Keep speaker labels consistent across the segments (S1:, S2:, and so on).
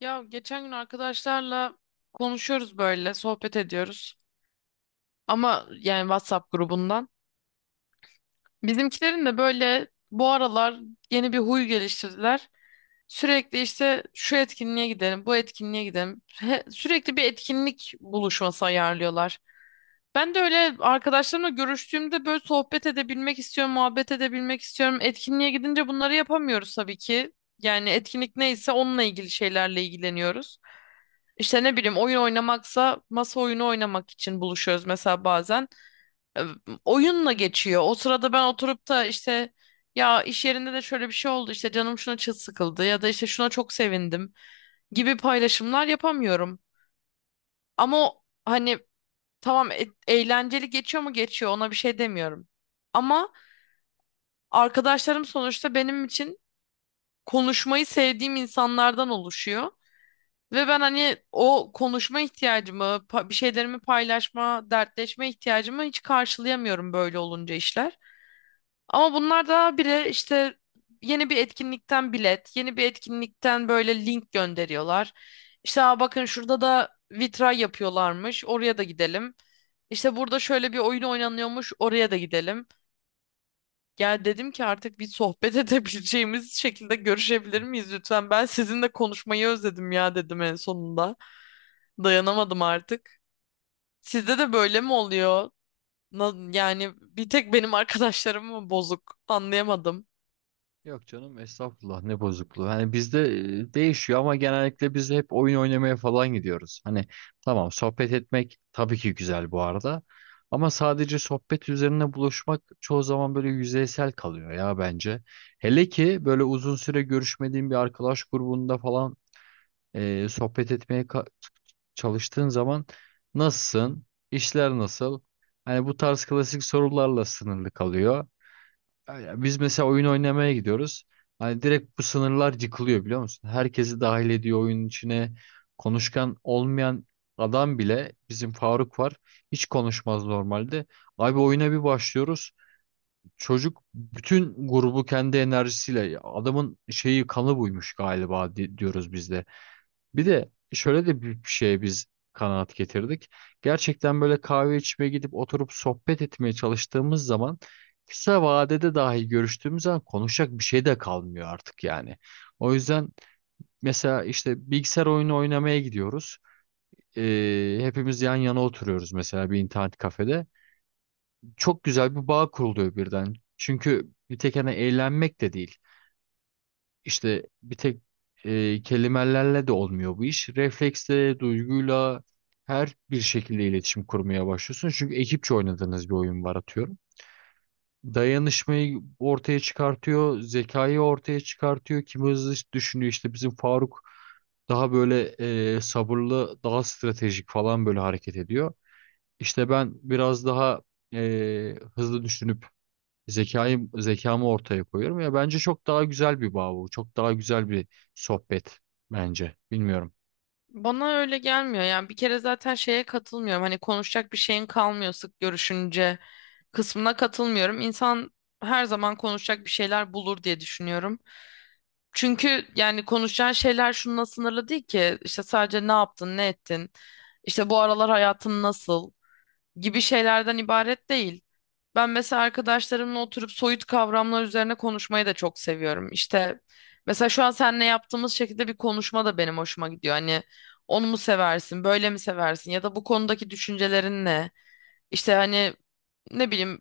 S1: Ya geçen gün arkadaşlarla konuşuyoruz böyle, sohbet ediyoruz. Ama yani WhatsApp grubundan. Bizimkilerin de böyle bu aralar yeni bir huy geliştirdiler. Sürekli işte şu etkinliğe gidelim, bu etkinliğe gidelim. Sürekli bir etkinlik buluşması ayarlıyorlar. Ben de öyle arkadaşlarımla görüştüğümde böyle sohbet edebilmek istiyorum, muhabbet edebilmek istiyorum. Etkinliğe gidince bunları yapamıyoruz tabii ki. Yani etkinlik neyse onunla ilgili şeylerle ilgileniyoruz. İşte ne bileyim oyun oynamaksa masa oyunu oynamak için buluşuyoruz mesela bazen. E, Oyunla geçiyor. O sırada ben oturup da işte ya iş yerinde de şöyle bir şey oldu işte canım şuna çok sıkıldı ya da işte şuna çok sevindim gibi paylaşımlar yapamıyorum. Ama o, hani tamam eğlenceli geçiyor mu geçiyor, ona bir şey demiyorum. Ama arkadaşlarım sonuçta benim için konuşmayı sevdiğim insanlardan oluşuyor. Ve ben hani o konuşma ihtiyacımı, bir şeylerimi paylaşma, dertleşme ihtiyacımı hiç karşılayamıyorum böyle olunca işler. Ama bunlar da bile işte yeni bir etkinlikten bilet, yeni bir etkinlikten böyle link gönderiyorlar. İşte "Aa, bakın şurada da vitray yapıyorlarmış, oraya da gidelim. İşte burada şöyle bir oyun oynanıyormuş, oraya da gidelim." Ya dedim ki artık bir sohbet edebileceğimiz şekilde görüşebilir miyiz lütfen? Ben sizinle konuşmayı özledim ya dedim en sonunda. Dayanamadım artık. Sizde de böyle mi oluyor? Yani bir tek benim arkadaşlarım mı bozuk? Anlayamadım.
S2: Yok canım estağfurullah ne bozukluğu. Hani bizde değişiyor ama genellikle biz hep oyun oynamaya falan gidiyoruz. Hani tamam, sohbet etmek tabii ki güzel bu arada. Ama sadece sohbet üzerine buluşmak çoğu zaman böyle yüzeysel kalıyor ya bence. Hele ki böyle uzun süre görüşmediğin bir arkadaş grubunda falan sohbet etmeye çalıştığın zaman nasılsın? İşler nasıl? Hani bu tarz klasik sorularla sınırlı kalıyor. Öyle. Biz mesela oyun oynamaya gidiyoruz. Hani direkt bu sınırlar yıkılıyor biliyor musun? Herkesi dahil ediyor oyunun içine. Konuşkan olmayan adam bile, bizim Faruk var. Hiç konuşmaz normalde. Abi oyuna bir başlıyoruz. Çocuk bütün grubu kendi enerjisiyle, adamın şeyi kanı buymuş galiba diyoruz biz de. Bir de şöyle de bir şeye biz kanaat getirdik. Gerçekten böyle kahve içmeye gidip oturup sohbet etmeye çalıştığımız zaman, kısa vadede dahi görüştüğümüz zaman konuşacak bir şey de kalmıyor artık yani. O yüzden mesela işte bilgisayar oyunu oynamaya gidiyoruz. Hepimiz yan yana oturuyoruz mesela, bir internet kafede. Çok güzel bir bağ kuruluyor birden. Çünkü bir tek hani eğlenmek de değil. İşte bir tek kelimelerle de olmuyor bu iş. Refleksle, duyguyla her bir şekilde iletişim kurmaya başlıyorsun. Çünkü ekipçe oynadığınız bir oyun var atıyorum. Dayanışmayı ortaya çıkartıyor, zekayı ortaya çıkartıyor. Kim hızlı düşünüyor, işte bizim Faruk daha böyle sabırlı, daha stratejik falan böyle hareket ediyor. İşte ben biraz daha hızlı düşünüp zekamı ortaya koyuyorum. Ya bence çok daha güzel bir bağ bu. Çok daha güzel bir sohbet bence. Bilmiyorum.
S1: Bana öyle gelmiyor. Yani bir kere zaten şeye katılmıyorum. Hani konuşacak bir şeyin kalmıyor sık görüşünce kısmına katılmıyorum. İnsan her zaman konuşacak bir şeyler bulur diye düşünüyorum. Çünkü yani konuşacağın şeyler şununla sınırlı değil ki. İşte sadece ne yaptın, ne ettin, işte bu aralar hayatın nasıl gibi şeylerden ibaret değil. Ben mesela arkadaşlarımla oturup soyut kavramlar üzerine konuşmayı da çok seviyorum. İşte mesela şu an seninle yaptığımız şekilde bir konuşma da benim hoşuma gidiyor. Hani onu mu seversin, böyle mi seversin ya da bu konudaki düşüncelerin ne? İşte hani ne bileyim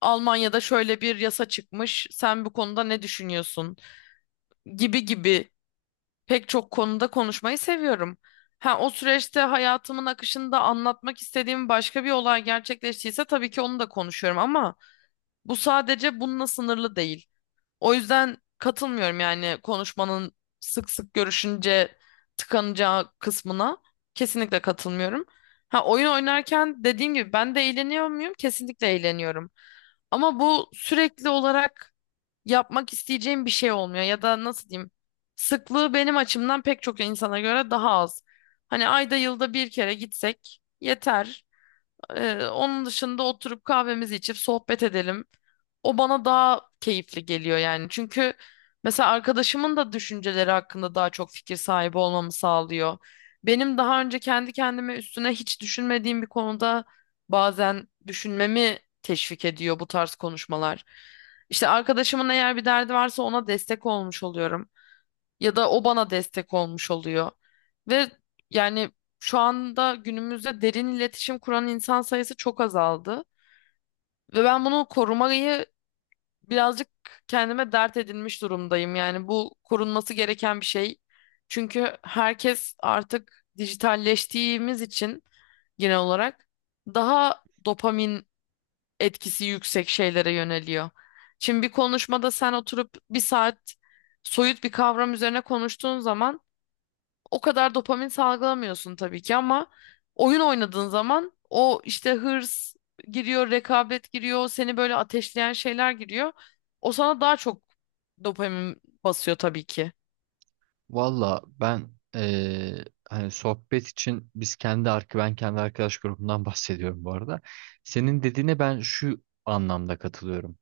S1: Almanya'da şöyle bir yasa çıkmış, sen bu konuda ne düşünüyorsun gibi gibi. Pek çok konuda konuşmayı seviyorum. Ha, o süreçte hayatımın akışında anlatmak istediğim başka bir olay gerçekleştiyse tabii ki onu da konuşuyorum ama bu sadece bununla sınırlı değil. O yüzden katılmıyorum yani konuşmanın sık sık görüşünce tıkanacağı kısmına kesinlikle katılmıyorum. Ha, oyun oynarken dediğim gibi ben de eğleniyor muyum? Kesinlikle eğleniyorum. Ama bu sürekli olarak yapmak isteyeceğim bir şey olmuyor ya da nasıl diyeyim? Sıklığı benim açımdan pek çok insana göre daha az. Hani ayda yılda bir kere gitsek yeter. Onun dışında oturup kahvemizi içip sohbet edelim. O bana daha keyifli geliyor yani. Çünkü mesela arkadaşımın da düşünceleri hakkında daha çok fikir sahibi olmamı sağlıyor. Benim daha önce kendi kendime üstüne hiç düşünmediğim bir konuda bazen düşünmemi teşvik ediyor bu tarz konuşmalar. İşte arkadaşımın eğer bir derdi varsa ona destek olmuş oluyorum ya da o bana destek olmuş oluyor. Ve yani şu anda günümüzde derin iletişim kuran insan sayısı çok azaldı ve ben bunu korumayı birazcık kendime dert edinmiş durumdayım. Yani bu korunması gereken bir şey. Çünkü herkes artık dijitalleştiğimiz için genel olarak daha dopamin etkisi yüksek şeylere yöneliyor. Şimdi bir konuşmada sen oturup bir saat soyut bir kavram üzerine konuştuğun zaman o kadar dopamin salgılamıyorsun tabii ki ama oyun oynadığın zaman o işte hırs giriyor, rekabet giriyor, seni böyle ateşleyen şeyler giriyor. O sana daha çok dopamin basıyor tabii ki.
S2: Valla ben hani sohbet için biz kendi ark ben kendi arkadaş grubundan bahsediyorum bu arada. Senin dediğine ben şu anlamda katılıyorum.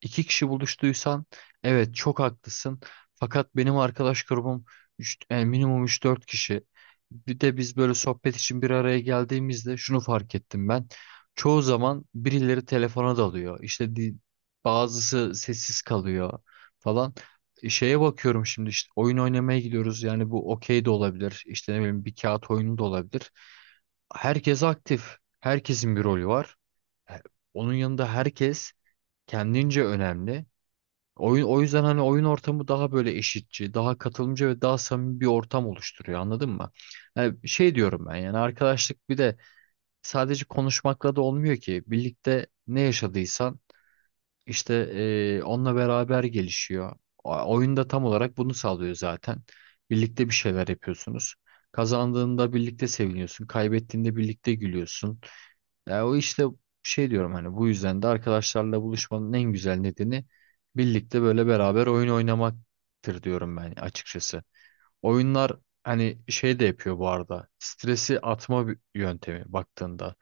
S2: İki kişi buluştuysan evet, çok haklısın. Fakat benim arkadaş grubum yani minimum üç dört kişi. Bir de biz böyle sohbet için bir araya geldiğimizde şunu fark ettim ben. Çoğu zaman birileri telefona dalıyor. İşte bazısı sessiz kalıyor falan. Şeye bakıyorum şimdi, işte oyun oynamaya gidiyoruz. Yani bu okey de olabilir. İşte ne bileyim, bir kağıt oyunu da olabilir. Herkes aktif. Herkesin bir rolü var. E, Onun yanında herkes kendince önemli. Oyun, o yüzden hani oyun ortamı daha böyle eşitçi, daha katılımcı ve daha samimi bir ortam oluşturuyor, anladın mı? Yani şey diyorum ben, yani arkadaşlık bir de sadece konuşmakla da olmuyor ki. Birlikte ne yaşadıysan işte onunla beraber gelişiyor. Oyun da tam olarak bunu sağlıyor zaten. Birlikte bir şeyler yapıyorsunuz. Kazandığında birlikte seviniyorsun, kaybettiğinde birlikte gülüyorsun. Ya o işte şey diyorum, hani bu yüzden de arkadaşlarla buluşmanın en güzel nedeni birlikte böyle beraber oyun oynamaktır diyorum ben açıkçası. Oyunlar hani şey de yapıyor bu arada. Stresi atma bir yöntemi baktığında.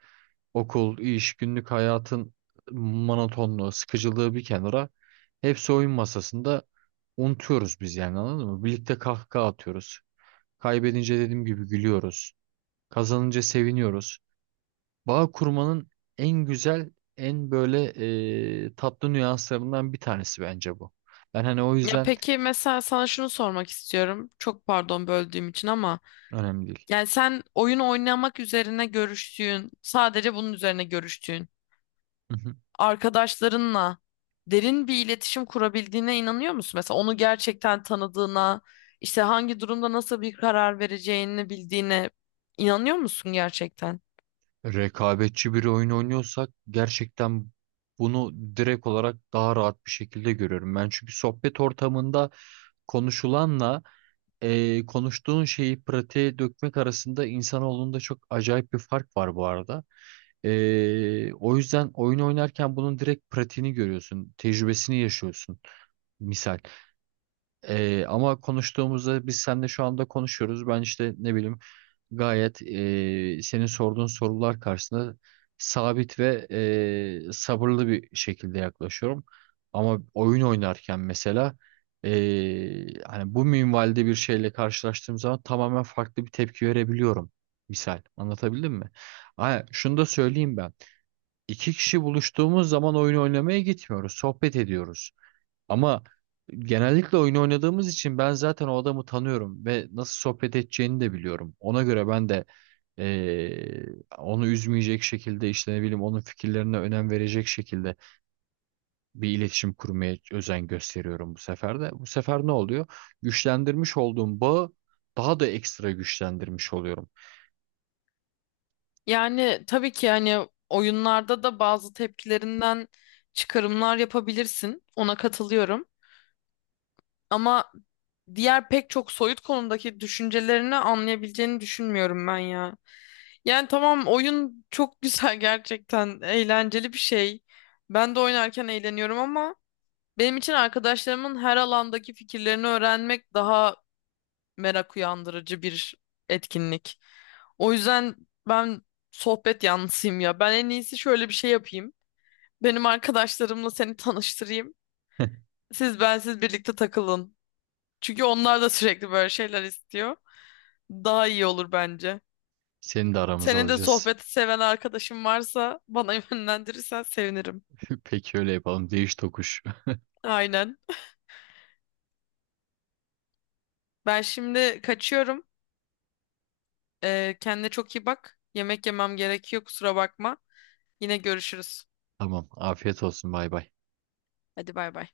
S2: Okul, iş, günlük hayatın monotonluğu, sıkıcılığı bir kenara, hepsi oyun masasında unutuyoruz biz yani, anladın mı? Birlikte kahkaha atıyoruz. Kaybedince dediğim gibi gülüyoruz. Kazanınca seviniyoruz. Bağ kurmanın en güzel, en böyle tatlı nüanslarından bir tanesi bence bu. Ben hani o
S1: Ya
S2: yüzden
S1: peki mesela sana şunu sormak istiyorum. Çok pardon böldüğüm için ama
S2: önemli değil.
S1: yani sen oyun oynamak üzerine görüştüğün, sadece bunun üzerine görüştüğün
S2: Hı hı.
S1: arkadaşlarınla derin bir iletişim kurabildiğine inanıyor musun? Mesela onu gerçekten tanıdığına, işte hangi durumda nasıl bir karar vereceğini bildiğine inanıyor musun gerçekten?
S2: Rekabetçi bir oyun oynuyorsak gerçekten bunu direkt olarak daha rahat bir şekilde görüyorum. Ben çünkü sohbet ortamında konuşulanla konuştuğun şeyi pratiğe dökmek arasında insanoğlunda çok acayip bir fark var bu arada. O yüzden oyun oynarken bunun direkt pratiğini görüyorsun, tecrübesini yaşıyorsun. Misal. Ama konuştuğumuzda, biz seninle şu anda konuşuyoruz. Ben işte ne bileyim gayet senin sorduğun sorular karşısında sabit ve sabırlı bir şekilde yaklaşıyorum. Ama oyun oynarken mesela hani bu minvalde bir şeyle karşılaştığım zaman tamamen farklı bir tepki verebiliyorum. Misal. Anlatabildim mi? Ha, şunu da söyleyeyim ben. İki kişi buluştuğumuz zaman oyun oynamaya gitmiyoruz. Sohbet ediyoruz. Ama genellikle oyun oynadığımız için ben zaten o adamı tanıyorum ve nasıl sohbet edeceğini de biliyorum. Ona göre ben de eee, onu üzmeyecek şekilde, işte ne bileyim onun fikirlerine önem verecek şekilde bir iletişim kurmaya özen gösteriyorum bu sefer de. Bu sefer ne oluyor? Güçlendirmiş olduğum bağı daha da ekstra güçlendirmiş oluyorum.
S1: Yani tabii ki hani oyunlarda da bazı tepkilerinden çıkarımlar yapabilirsin. Ona katılıyorum. Ama diğer pek çok soyut konudaki düşüncelerini anlayabileceğini düşünmüyorum ben ya. Yani tamam, oyun çok güzel, gerçekten eğlenceli bir şey. Ben de oynarken eğleniyorum ama benim için arkadaşlarımın her alandaki fikirlerini öğrenmek daha merak uyandırıcı bir etkinlik. O yüzden ben sohbet yanlısıyım ya. Ben en iyisi şöyle bir şey yapayım. Benim arkadaşlarımla seni tanıştırayım. Siz bensiz birlikte takılın. Çünkü onlar da sürekli böyle şeyler istiyor. Daha iyi olur bence.
S2: Seni de aramıza
S1: Senin de
S2: alacağız.
S1: sohbeti seven arkadaşın varsa bana yönlendirirsen sevinirim.
S2: Peki, öyle yapalım. Değiş tokuş.
S1: Aynen. Ben şimdi kaçıyorum. Kendine çok iyi bak. Yemek yemem gerekiyor, kusura bakma. Yine görüşürüz.
S2: Tamam. Afiyet olsun. Bay bay.
S1: Hadi bay bay.